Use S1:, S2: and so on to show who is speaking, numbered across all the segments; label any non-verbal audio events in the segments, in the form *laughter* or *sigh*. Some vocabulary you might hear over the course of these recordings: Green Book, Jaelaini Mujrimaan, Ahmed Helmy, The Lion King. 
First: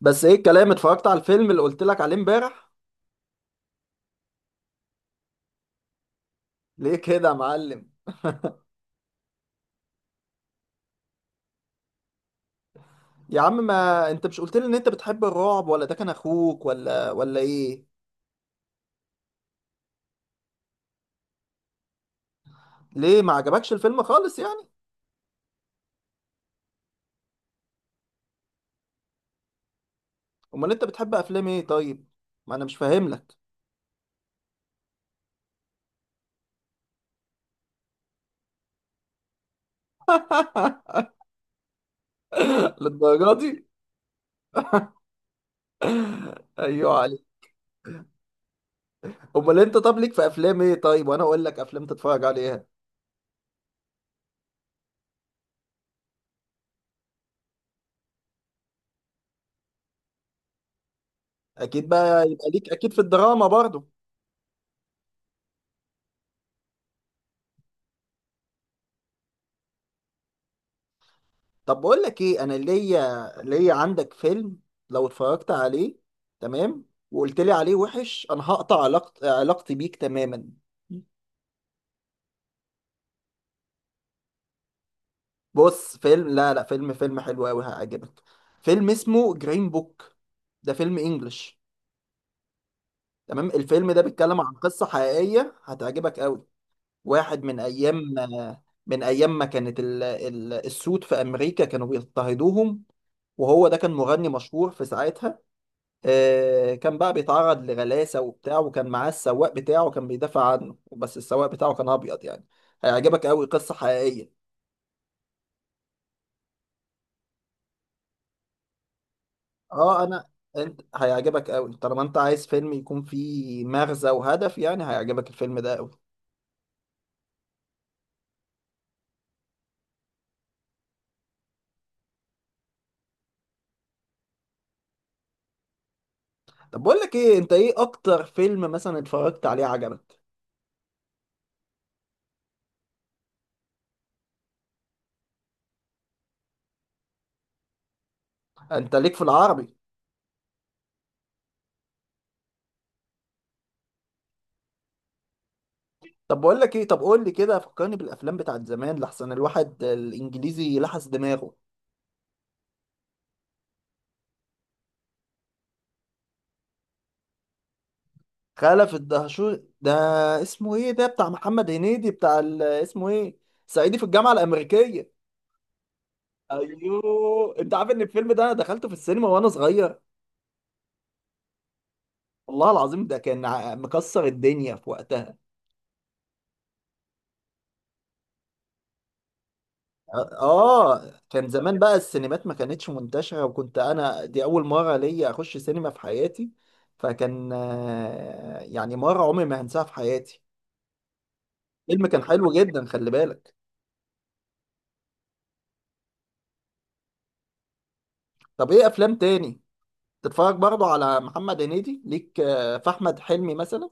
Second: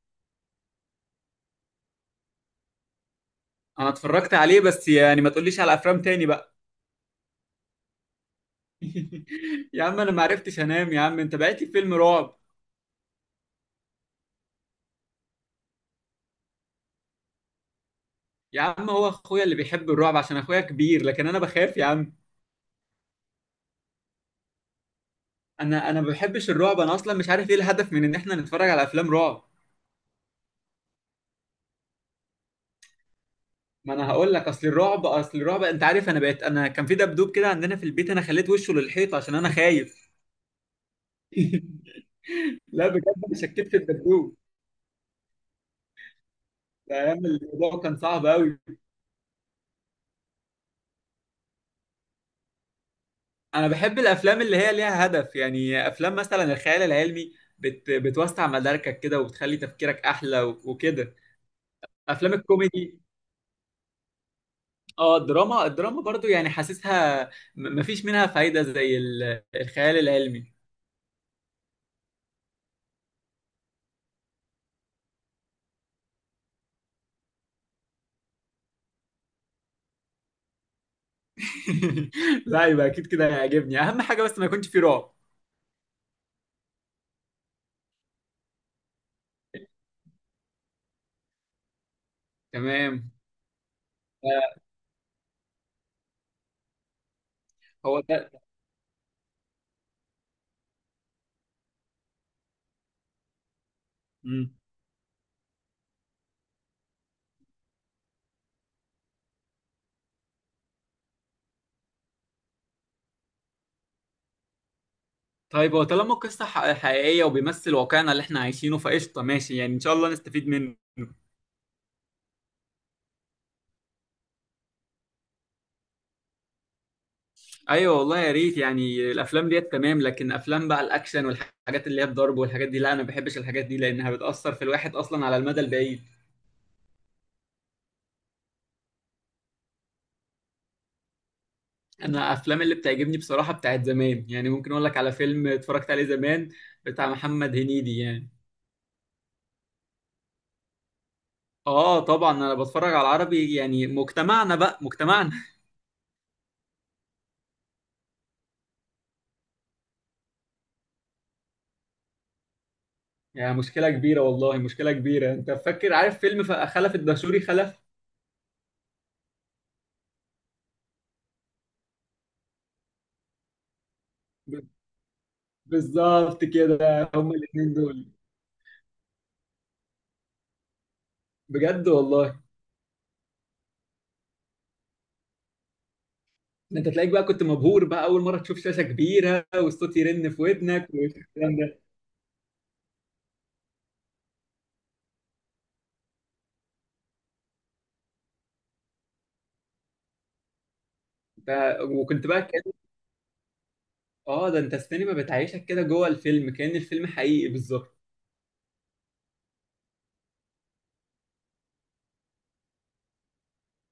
S1: بس ايه الكلام، اتفرجت على الفيلم اللي قلت لك عليه امبارح.
S2: انا اتفرجت عليه، بس يعني ما تقوليش على افلام تاني بقى.
S1: ليه كده يا معلم؟
S2: يا عم انا ما عرفتش انام، يا عم انت بعت لي فيلم رعب.
S1: يا عم ما انت مش قلت لي ان انت بتحب الرعب، ولا ده كان اخوك ولا ايه؟
S2: يا عم هو اخويا اللي بيحب الرعب عشان اخويا كبير، لكن انا بخاف يا عم.
S1: ليه ما عجبكش الفيلم خالص يعني؟
S2: انا ما بحبش الرعب، انا اصلا مش عارف ايه الهدف من ان احنا نتفرج على افلام رعب.
S1: امال انت بتحب افلام ايه طيب؟ ما انا مش فاهم لك.
S2: ما انا هقول لك، اصل الرعب انت عارف، انا بقيت، انا كان في دبدوب كده عندنا في البيت، انا خليت وشه للحيط عشان انا خايف. *laughs*
S1: *laughs*
S2: لا بجد،
S1: للدرجه
S2: انا
S1: دي؟
S2: شكيت في الدبدوب. ده،
S1: ايوه عليك.
S2: ايام الموضوع كان صعب قوي.
S1: امال انت، طب ليك في افلام ايه طيب، وانا اقول لك افلام تتفرج عليها.
S2: انا بحب الافلام اللي هي ليها هدف، يعني افلام مثلا الخيال العلمي، بتوسع مداركك كده وبتخلي تفكيرك احلى و... وكده.
S1: اكيد بقى،
S2: افلام
S1: يبقى ليك اكيد في
S2: الكوميدي.
S1: الدراما برضو.
S2: اه، الدراما برضو يعني حاسسها م... مفيش منها فايدة زي ال... الخيال العلمي.
S1: طب بقول لك ايه، انا ليا عندك فيلم. لو اتفرجت عليه، تمام، وقلت لي عليه وحش، انا هقطع علاقتي بيك تماما.
S2: *laughs* لا، يبقى اكيد كده هيعجبني، اهم حاجة بس ما يكونش فيه رعب.
S1: بص فيلم، لا فيلم حلو قوي هيعجبك. فيلم اسمه جرين بوك. ده فيلم انجلش.
S2: تمام.
S1: تمام. الفيلم ده بيتكلم عن
S2: آه،
S1: قصة حقيقية، هتعجبك قوي. واحد من ايام،
S2: هو ده.
S1: من ايام ما كانت السود في امريكا كانوا بيضطهدوهم. وهو ده كان مغني
S2: مم.
S1: مشهور في ساعتها. كان بقى بيتعرض لغلاسة وبتاع، وكان معاه السواق بتاعه كان بيدافع عنه، بس السواق بتاعه كان أبيض يعني. هيعجبك أوي، قصة حقيقية.
S2: طيب، هو طالما القصة حقيقية وبيمثل واقعنا اللي احنا عايشينه، فقشطة ماشي، يعني ان شاء
S1: اه
S2: الله
S1: أنا،
S2: نستفيد منه.
S1: أنت هيعجبك أوي طالما أنت عايز فيلم يكون فيه مغزى وهدف، يعني هيعجبك الفيلم ده أوي.
S2: ايوه والله يا ريت، يعني الافلام ديت تمام، لكن افلام بقى الاكشن والحاجات اللي هي الضرب والحاجات دي لا، انا ما بحبش الحاجات دي لانها بتاثر في الواحد اصلا على المدى البعيد.
S1: طب بقول لك إيه، أنت إيه أكتر فيلم مثلا اتفرجت عليه عجبك؟
S2: انا افلام اللي بتعجبني بصراحه بتاعت زمان، يعني ممكن اقول لك على فيلم اتفرجت عليه زمان، بتاع محمد هنيدي يعني.
S1: أنت ليك في العربي؟
S2: اه طبعا، انا بتفرج على العربي، يعني مجتمعنا بقى مجتمعنا.
S1: طب بقول لك إيه، طب قول لي كده فكرني بالأفلام بتاعت زمان، لحسن الواحد الإنجليزي لحس دماغه.
S2: *laughs* يعني مشكله كبيره والله، مشكله كبيره. انت فاكر، عارف فيلم خلف الدشوري
S1: خلف الدهشور ده، اسمه ايه ده بتاع محمد هنيدي بتاع اسمه ايه؟ صعيدي في الجامعة
S2: ب-
S1: الأمريكية.
S2: بالظبط كده، هما
S1: ايوه.
S2: الاثنين
S1: انت عارف ان
S2: دول.
S1: الفيلم ده انا دخلته في السينما وانا صغير؟
S2: بجد والله،
S1: والله العظيم ده كان مكسر الدنيا في وقتها.
S2: ده انت تلاقيك بقى كنت مبهور بقى، اول مره تشوف شاشه كبيره والصوت يرن في ودنك
S1: اه كان
S2: والكلام
S1: زمان
S2: ده.
S1: بقى السينمات ما كانتش منتشرة، وكنت انا دي اول مرة ليا اخش سينما في حياتي. فكان يعني مرة عمري ما هنساها في حياتي.
S2: ف...
S1: الفيلم كان
S2: وكنت بقى
S1: حلو
S2: كان،
S1: جدا، خلي بالك.
S2: اه ده انت السينما بتعيشك كده جوه الفيلم، كان الفيلم حقيقي بالظبط.
S1: طب ايه افلام تاني تتفرج برضو على محمد هنيدي؟ ليك في احمد حلمي مثلا؟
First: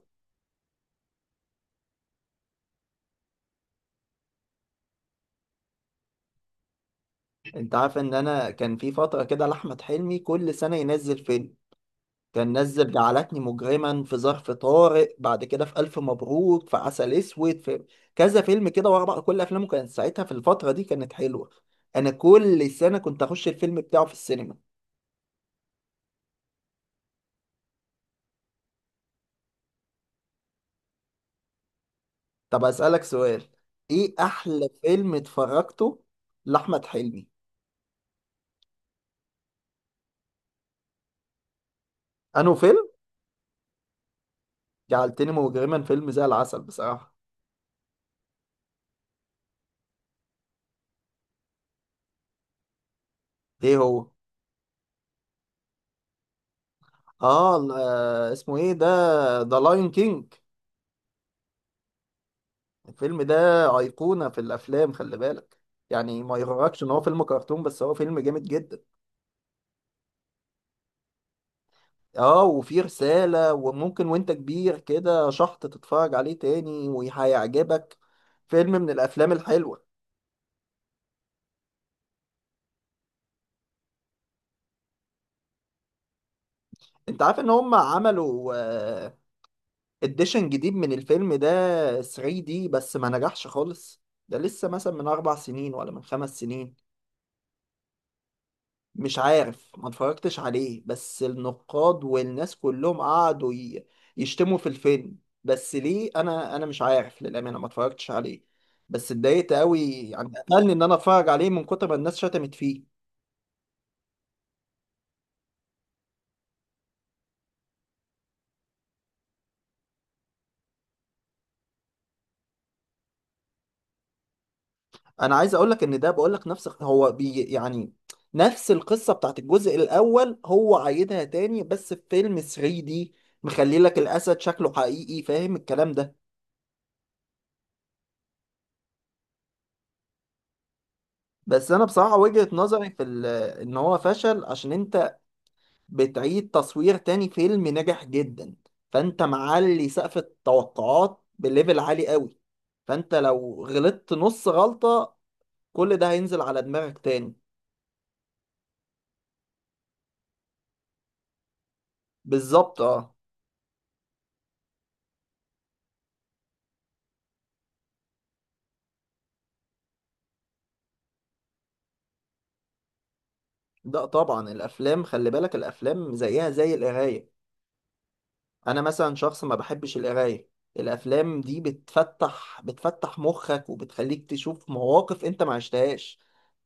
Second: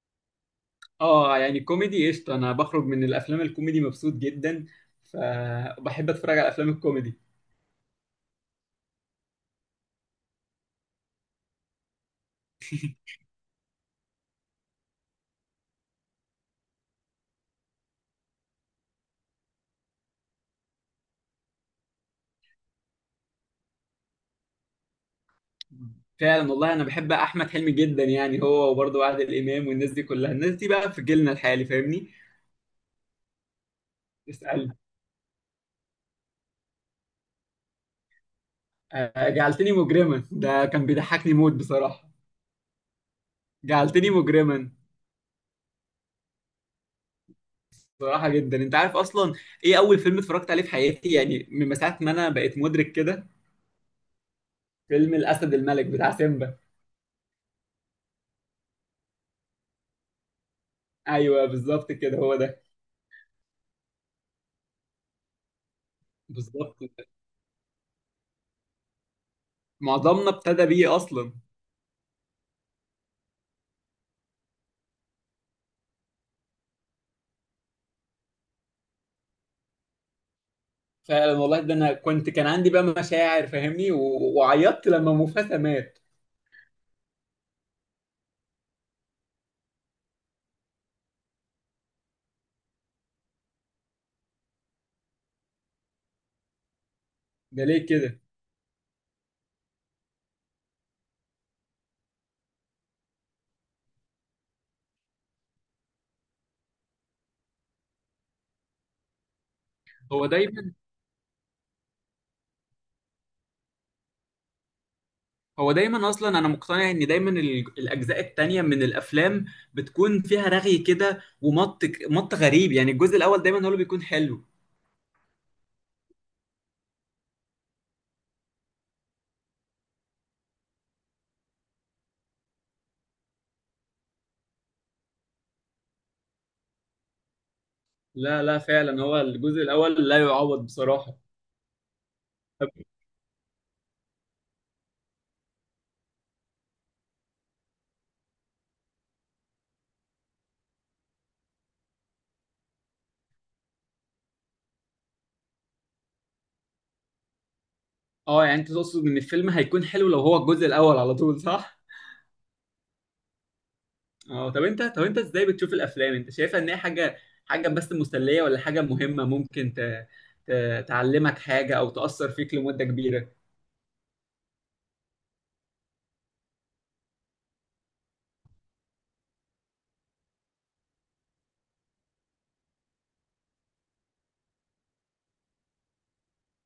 S2: اه يعني كوميدي قشطه، انا بخرج من الافلام الكوميدي مبسوط جدا، فبحب اتفرج على افلام الكوميدي.
S1: انت عارف ان انا كان في فتره كده لاحمد حلمي كل سنه ينزل فيلم؟ كان نزل جعلتني مجرما، في ظرف طارق، بعد كده في الف مبروك، في عسل اسود، في كذا فيلم كده ورا بعض. كل افلامه كانت ساعتها في الفتره دي كانت حلوه. انا كل سنه كنت اخش الفيلم بتاعه في السينما.
S2: فعلا والله، انا بحب احمد حلمي جدا، يعني هو وبرضه عادل امام والناس دي كلها، الناس دي بقى في جيلنا الحالي فاهمني.
S1: طب اسالك سؤال، ايه احلى
S2: اسال.
S1: فيلم اتفرجته لاحمد حلمي؟
S2: آه، جعلتني مجرما ده كان بيضحكني موت بصراحه.
S1: انه فيلم؟
S2: جعلتني مجرما.
S1: جعلتني مجرما فيلم زي العسل بصراحه.
S2: صراحة جدا، انت عارف اصلا ايه اول فيلم اتفرجت عليه في حياتي، يعني من ساعة ما انا بقيت مدرك كده؟
S1: ايه هو؟
S2: فيلم الاسد الملك بتاع سيمبا.
S1: اه اسمه ايه ده؟ ذا لاين كينج.
S2: ايوه بالظبط كده، هو ده.
S1: الفيلم ده ايقونه في الافلام، خلي بالك. يعني ما
S2: بالظبط،
S1: يغركش ان هو فيلم كرتون، بس هو فيلم جامد جدا.
S2: معظمنا ابتدى بيه اصلا.
S1: اه وفيه رساله، وممكن وانت كبير كده شحط تتفرج عليه تاني وهيعجبك. فيلم من الافلام الحلوه.
S2: فعلا والله، ده انا كنت كان عندي بقى مشاعر فاهمني، و- وعيطت لما مufasa مات.
S1: انت عارف ان هم عملوا اديشن جديد من الفيلم ده 3 دي، بس ما نجحش خالص. ده لسه مثلا من اربع سنين ولا من خمس سنين.
S2: ده ليه كده؟
S1: مش عارف، ما اتفرجتش عليه، بس النقاد والناس كلهم قعدوا يشتموا في الفيلم. بس ليه؟ انا مش عارف للامانه، ما اتفرجتش عليه، بس اتضايقت قوي
S2: هو
S1: يعني. قتلني
S2: دايما
S1: ان انا اتفرج عليه من كتر ما الناس شتمت فيه.
S2: هو دايما اصلا، انا مقتنع ان دايما ال- الاجزاء التانية من الافلام بتكون فيها رغي كده ومط، مط غريب، يعني الجزء الاول دايما هو اللي بيكون حلو.
S1: انا عايز اقول لك ان ده، بقول لك، نفس هو بي يعني، نفس القصه بتاعت الجزء الاول هو عايدها تاني، بس في فيلم 3 دي مخلي لك الاسد شكله حقيقي، فاهم الكلام ده؟
S2: لا لا، فعلا هو الجزء الاول لا يعوض بصراحه.
S1: بس انا بصراحه وجهه
S2: طب،
S1: نظري في ان هو فشل عشان انت بتعيد تصوير تاني فيلم نجح جدا. فانت معلي سقف التوقعات بليفل عالي قوي، فانت لو غلطت نص غلطة كل ده هينزل على دماغك تاني.
S2: اه يعني انت تقصد ان الفيلم هيكون حلو لو هو الجزء الاول على طول، صح؟
S1: بالظبط، اه.
S2: اه طب انت ازاي بتشوف الافلام؟ انت شايفها ان هي حاجه، حاجه بس مسليه، ولا حاجه مهمه ممكن ت... ت... تعلمك حاجه او تاثر فيك لمده كبيره؟
S1: ده طبعا الافلام، خلي بالك، الافلام زيها زي القراية. انا مثلا شخص ما بحبش القراية. الافلام دي بتفتح مخك، وبتخليك تشوف مواقف انت ما عشتهاش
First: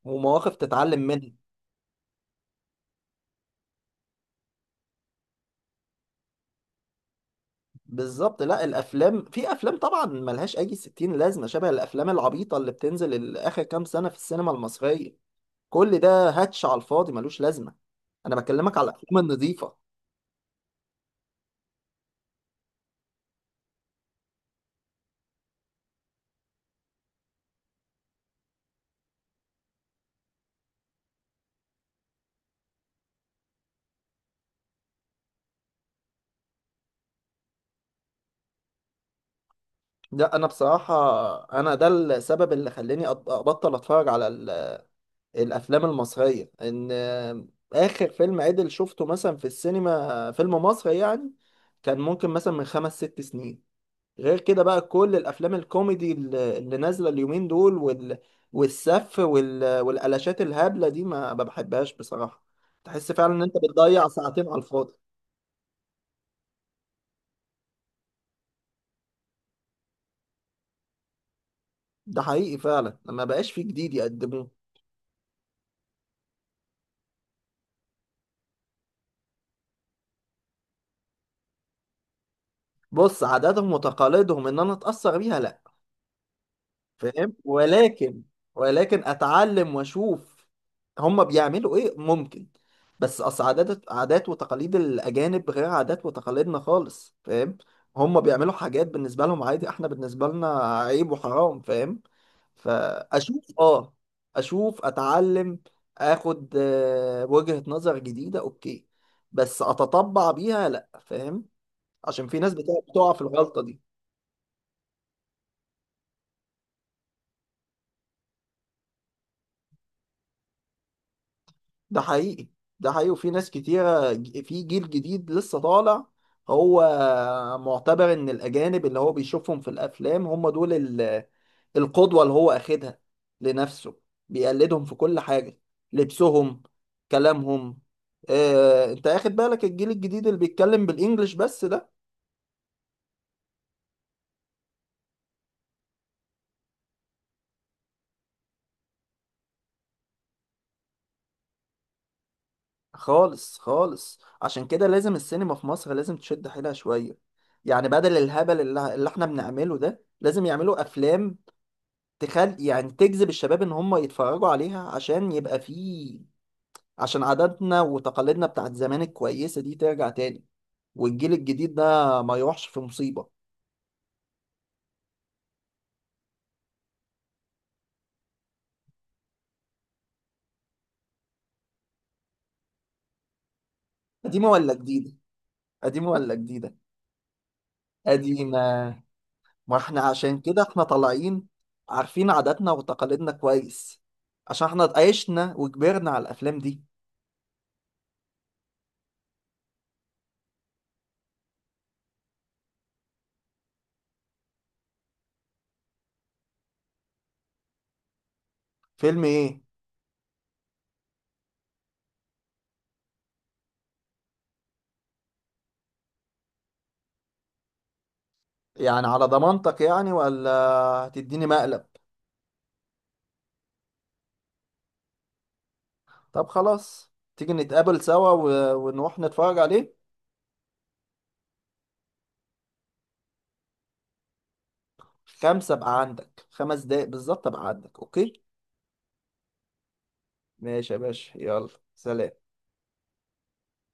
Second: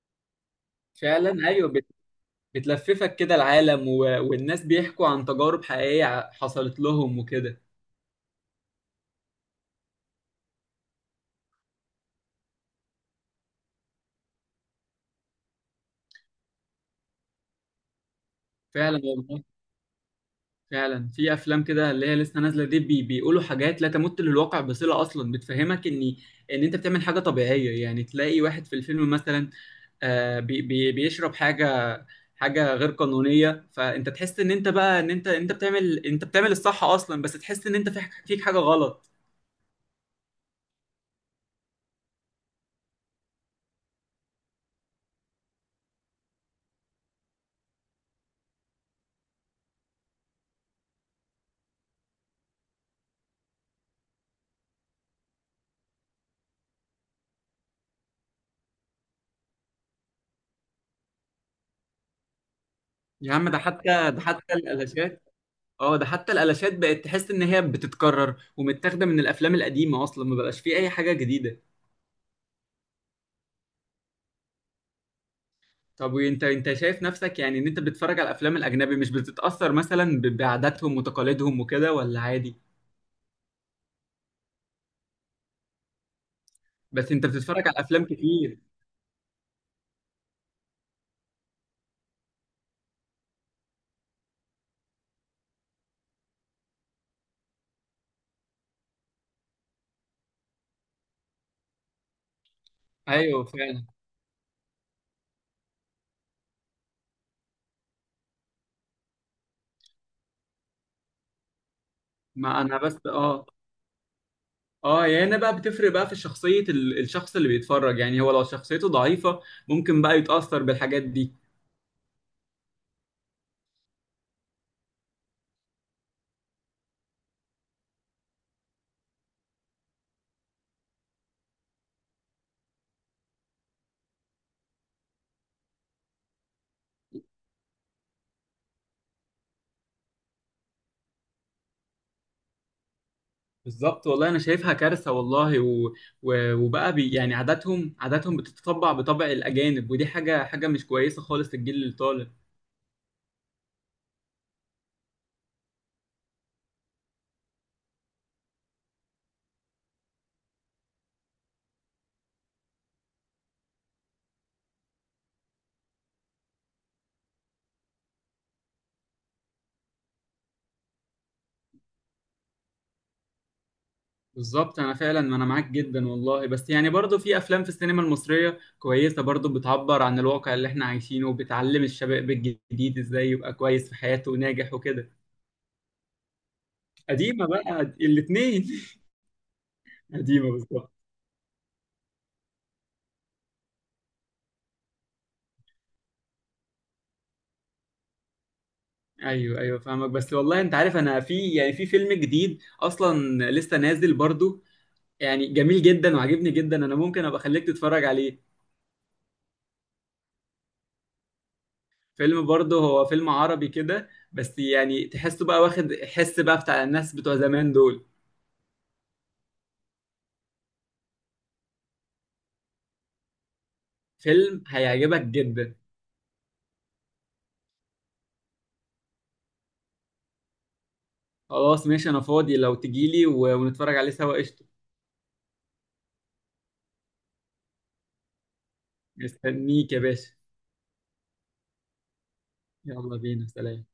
S1: ومواقف تتعلم منها.
S2: فعلا ايوه، بت... بتلففك كده العالم و... والناس بيحكوا عن تجارب حقيقيه حصلت لهم وكده.
S1: بالظبط. لا الافلام، في افلام طبعا ملهاش اي 60 لازمه، شبه الافلام العبيطه اللي بتنزل اخر كام سنه في السينما المصريه. كل ده هاتش على الفاضي، ملوش لازمه. انا بكلمك على
S2: فعلا
S1: الافلام
S2: والله،
S1: النظيفه.
S2: فعلا في افلام كده اللي هي لسه نازله دي بيقولوا حاجات لا تمت للواقع بصله اصلا، بتفهمك ان انت بتعمل حاجه طبيعيه، يعني تلاقي واحد في الفيلم مثلا آه، بي بي بيشرب حاجه، حاجه غير قانونيه، فانت تحس ان انت بقى، ان انت بتعمل انت بتعمل الصح اصلا، بس تحس ان انت في، فيك حاجه غلط.
S1: لا انا بصراحه، انا ده السبب اللي خلاني ابطل اتفرج على الافلام المصريه. ان اخر فيلم عدل شفته مثلا في السينما، فيلم مصري يعني، كان ممكن مثلا من خمس ست سنين. غير كده بقى كل الافلام الكوميدي اللي نازله اليومين دول والسف والقلاشات الهبله دي ما بحبهاش بصراحه. تحس فعلا
S2: يا
S1: ان
S2: عم
S1: انت
S2: ده
S1: بتضيع
S2: حتى ده
S1: ساعتين
S2: حتى
S1: على الفاضي.
S2: الالاشات، اه ده حتى الالاشات بقت تحس ان هي بتتكرر ومتاخده من الافلام القديمه اصلا، ما بقاش فيه اي حاجه جديده.
S1: ده حقيقي فعلا، ما بقاش فيه جديد يقدموه.
S2: طب وانت، انت شايف نفسك يعني ان انت بتتفرج على الافلام الاجنبي مش بتتاثر مثلا ب- بعاداتهم وتقاليدهم وكده، ولا عادي؟
S1: بص، عاداتهم وتقاليدهم ان انا اتاثر بيها لا،
S2: بس انت
S1: فاهم؟
S2: بتتفرج على افلام
S1: ولكن
S2: كتير.
S1: ولكن اتعلم واشوف هم بيعملوا ايه ممكن. بس اصل عادات وتقاليد الاجانب غير عادات وتقاليدنا خالص، فاهم؟ هم بيعملوا حاجات بالنسبه لهم عادي، احنا بالنسبه لنا عيب وحرام، فاهم؟
S2: ايوه
S1: فاشوف
S2: فعلا.
S1: اه، اشوف اتعلم، اخد وجهة نظر جديده، اوكي. بس اتطبع بيها لا، فاهم؟ عشان في ناس
S2: ما انا
S1: بتقع
S2: بس،
S1: بتقع في الغلطه دي.
S2: اه يعني انا بقى بتفرق بقى في شخصيه ال- الشخص اللي بيتفرج، يعني هو لو شخصيته ضعيفه ممكن بقى يتاثر بالحاجات دي.
S1: ده حقيقي. ده حقيقي، وفي ناس كتيرة في جيل جديد لسه طالع، هو معتبر ان الاجانب اللي هو بيشوفهم في الافلام هم دول القدوة اللي هو اخدها لنفسه. بيقلدهم في كل حاجة، لبسهم، كلامهم. اه انت اخد بالك الجيل الجديد اللي بيتكلم بالانجلش بس ده؟
S2: بالظبط والله، انا شايفها كارثه والله، وبقى يعني عاداتهم، عاداتهم بتتطبع بطبع الاجانب، ودي حاجه، حاجه مش كويسه خالص للجيل اللي طالع.
S1: خالص. خالص، عشان كده لازم السينما في مصر لازم تشد حيلها شوية. يعني بدل الهبل اللي احنا بنعمله ده، لازم يعملوا افلام تخل، يعني تجذب الشباب ان هم يتفرجوا عليها، عشان يبقى فيه، عشان عاداتنا وتقاليدنا بتاعت زمان الكويسة دي ترجع تاني، والجيل الجديد ده ما يروحش في مصيبة.
S2: بالظبط، انا فعلا، ما انا معاك جدا والله، بس يعني برضه في افلام في السينما المصريه كويسه برضه بتعبر عن الواقع اللي احنا عايشينه وبتعلم الشباب الجديد ازاي يبقى كويس في حياته
S1: قديمة ولا
S2: وناجح وكده.
S1: جديدة؟ قديمة ولا جديدة؟
S2: قديمه بقى
S1: قديمة.
S2: الاثنين.
S1: ما احنا
S2: *laughs*
S1: عشان
S2: قديمه
S1: كده احنا
S2: بالظبط.
S1: طالعين عارفين عاداتنا وتقاليدنا كويس، عشان احنا عشنا وكبرنا على الافلام دي.
S2: ايوه ايوه فاهمك، بس والله انت عارف، انا في يعني في فيلم جديد اصلا لسه نازل برضه، يعني جميل جدا وعجبني جدا، انا ممكن ابقى اخليك تتفرج عليه.
S1: فيلم ايه؟
S2: فيلم برضه هو فيلم عربي كده، بس يعني تحسه بقى واخد حس بقى بتاع الناس بتوع زمان دول.
S1: يعني على ضمانتك يعني، ولا هتديني مقلب؟
S2: فيلم هيعجبك جدا.
S1: طب خلاص، تيجي نتقابل سوا ونروح نتفرج عليه.
S2: خلاص ماشي، انا فاضي لو تجيلي و- ونتفرج عليه سوا قشطة.
S1: خمسة بقى عندك، خمس دقايق بالظبط بقى عندك، اوكي؟
S2: مستنيك يا باشا.
S1: ماشي يا باشا، يلا سلام.
S2: يلا بينا، سلام.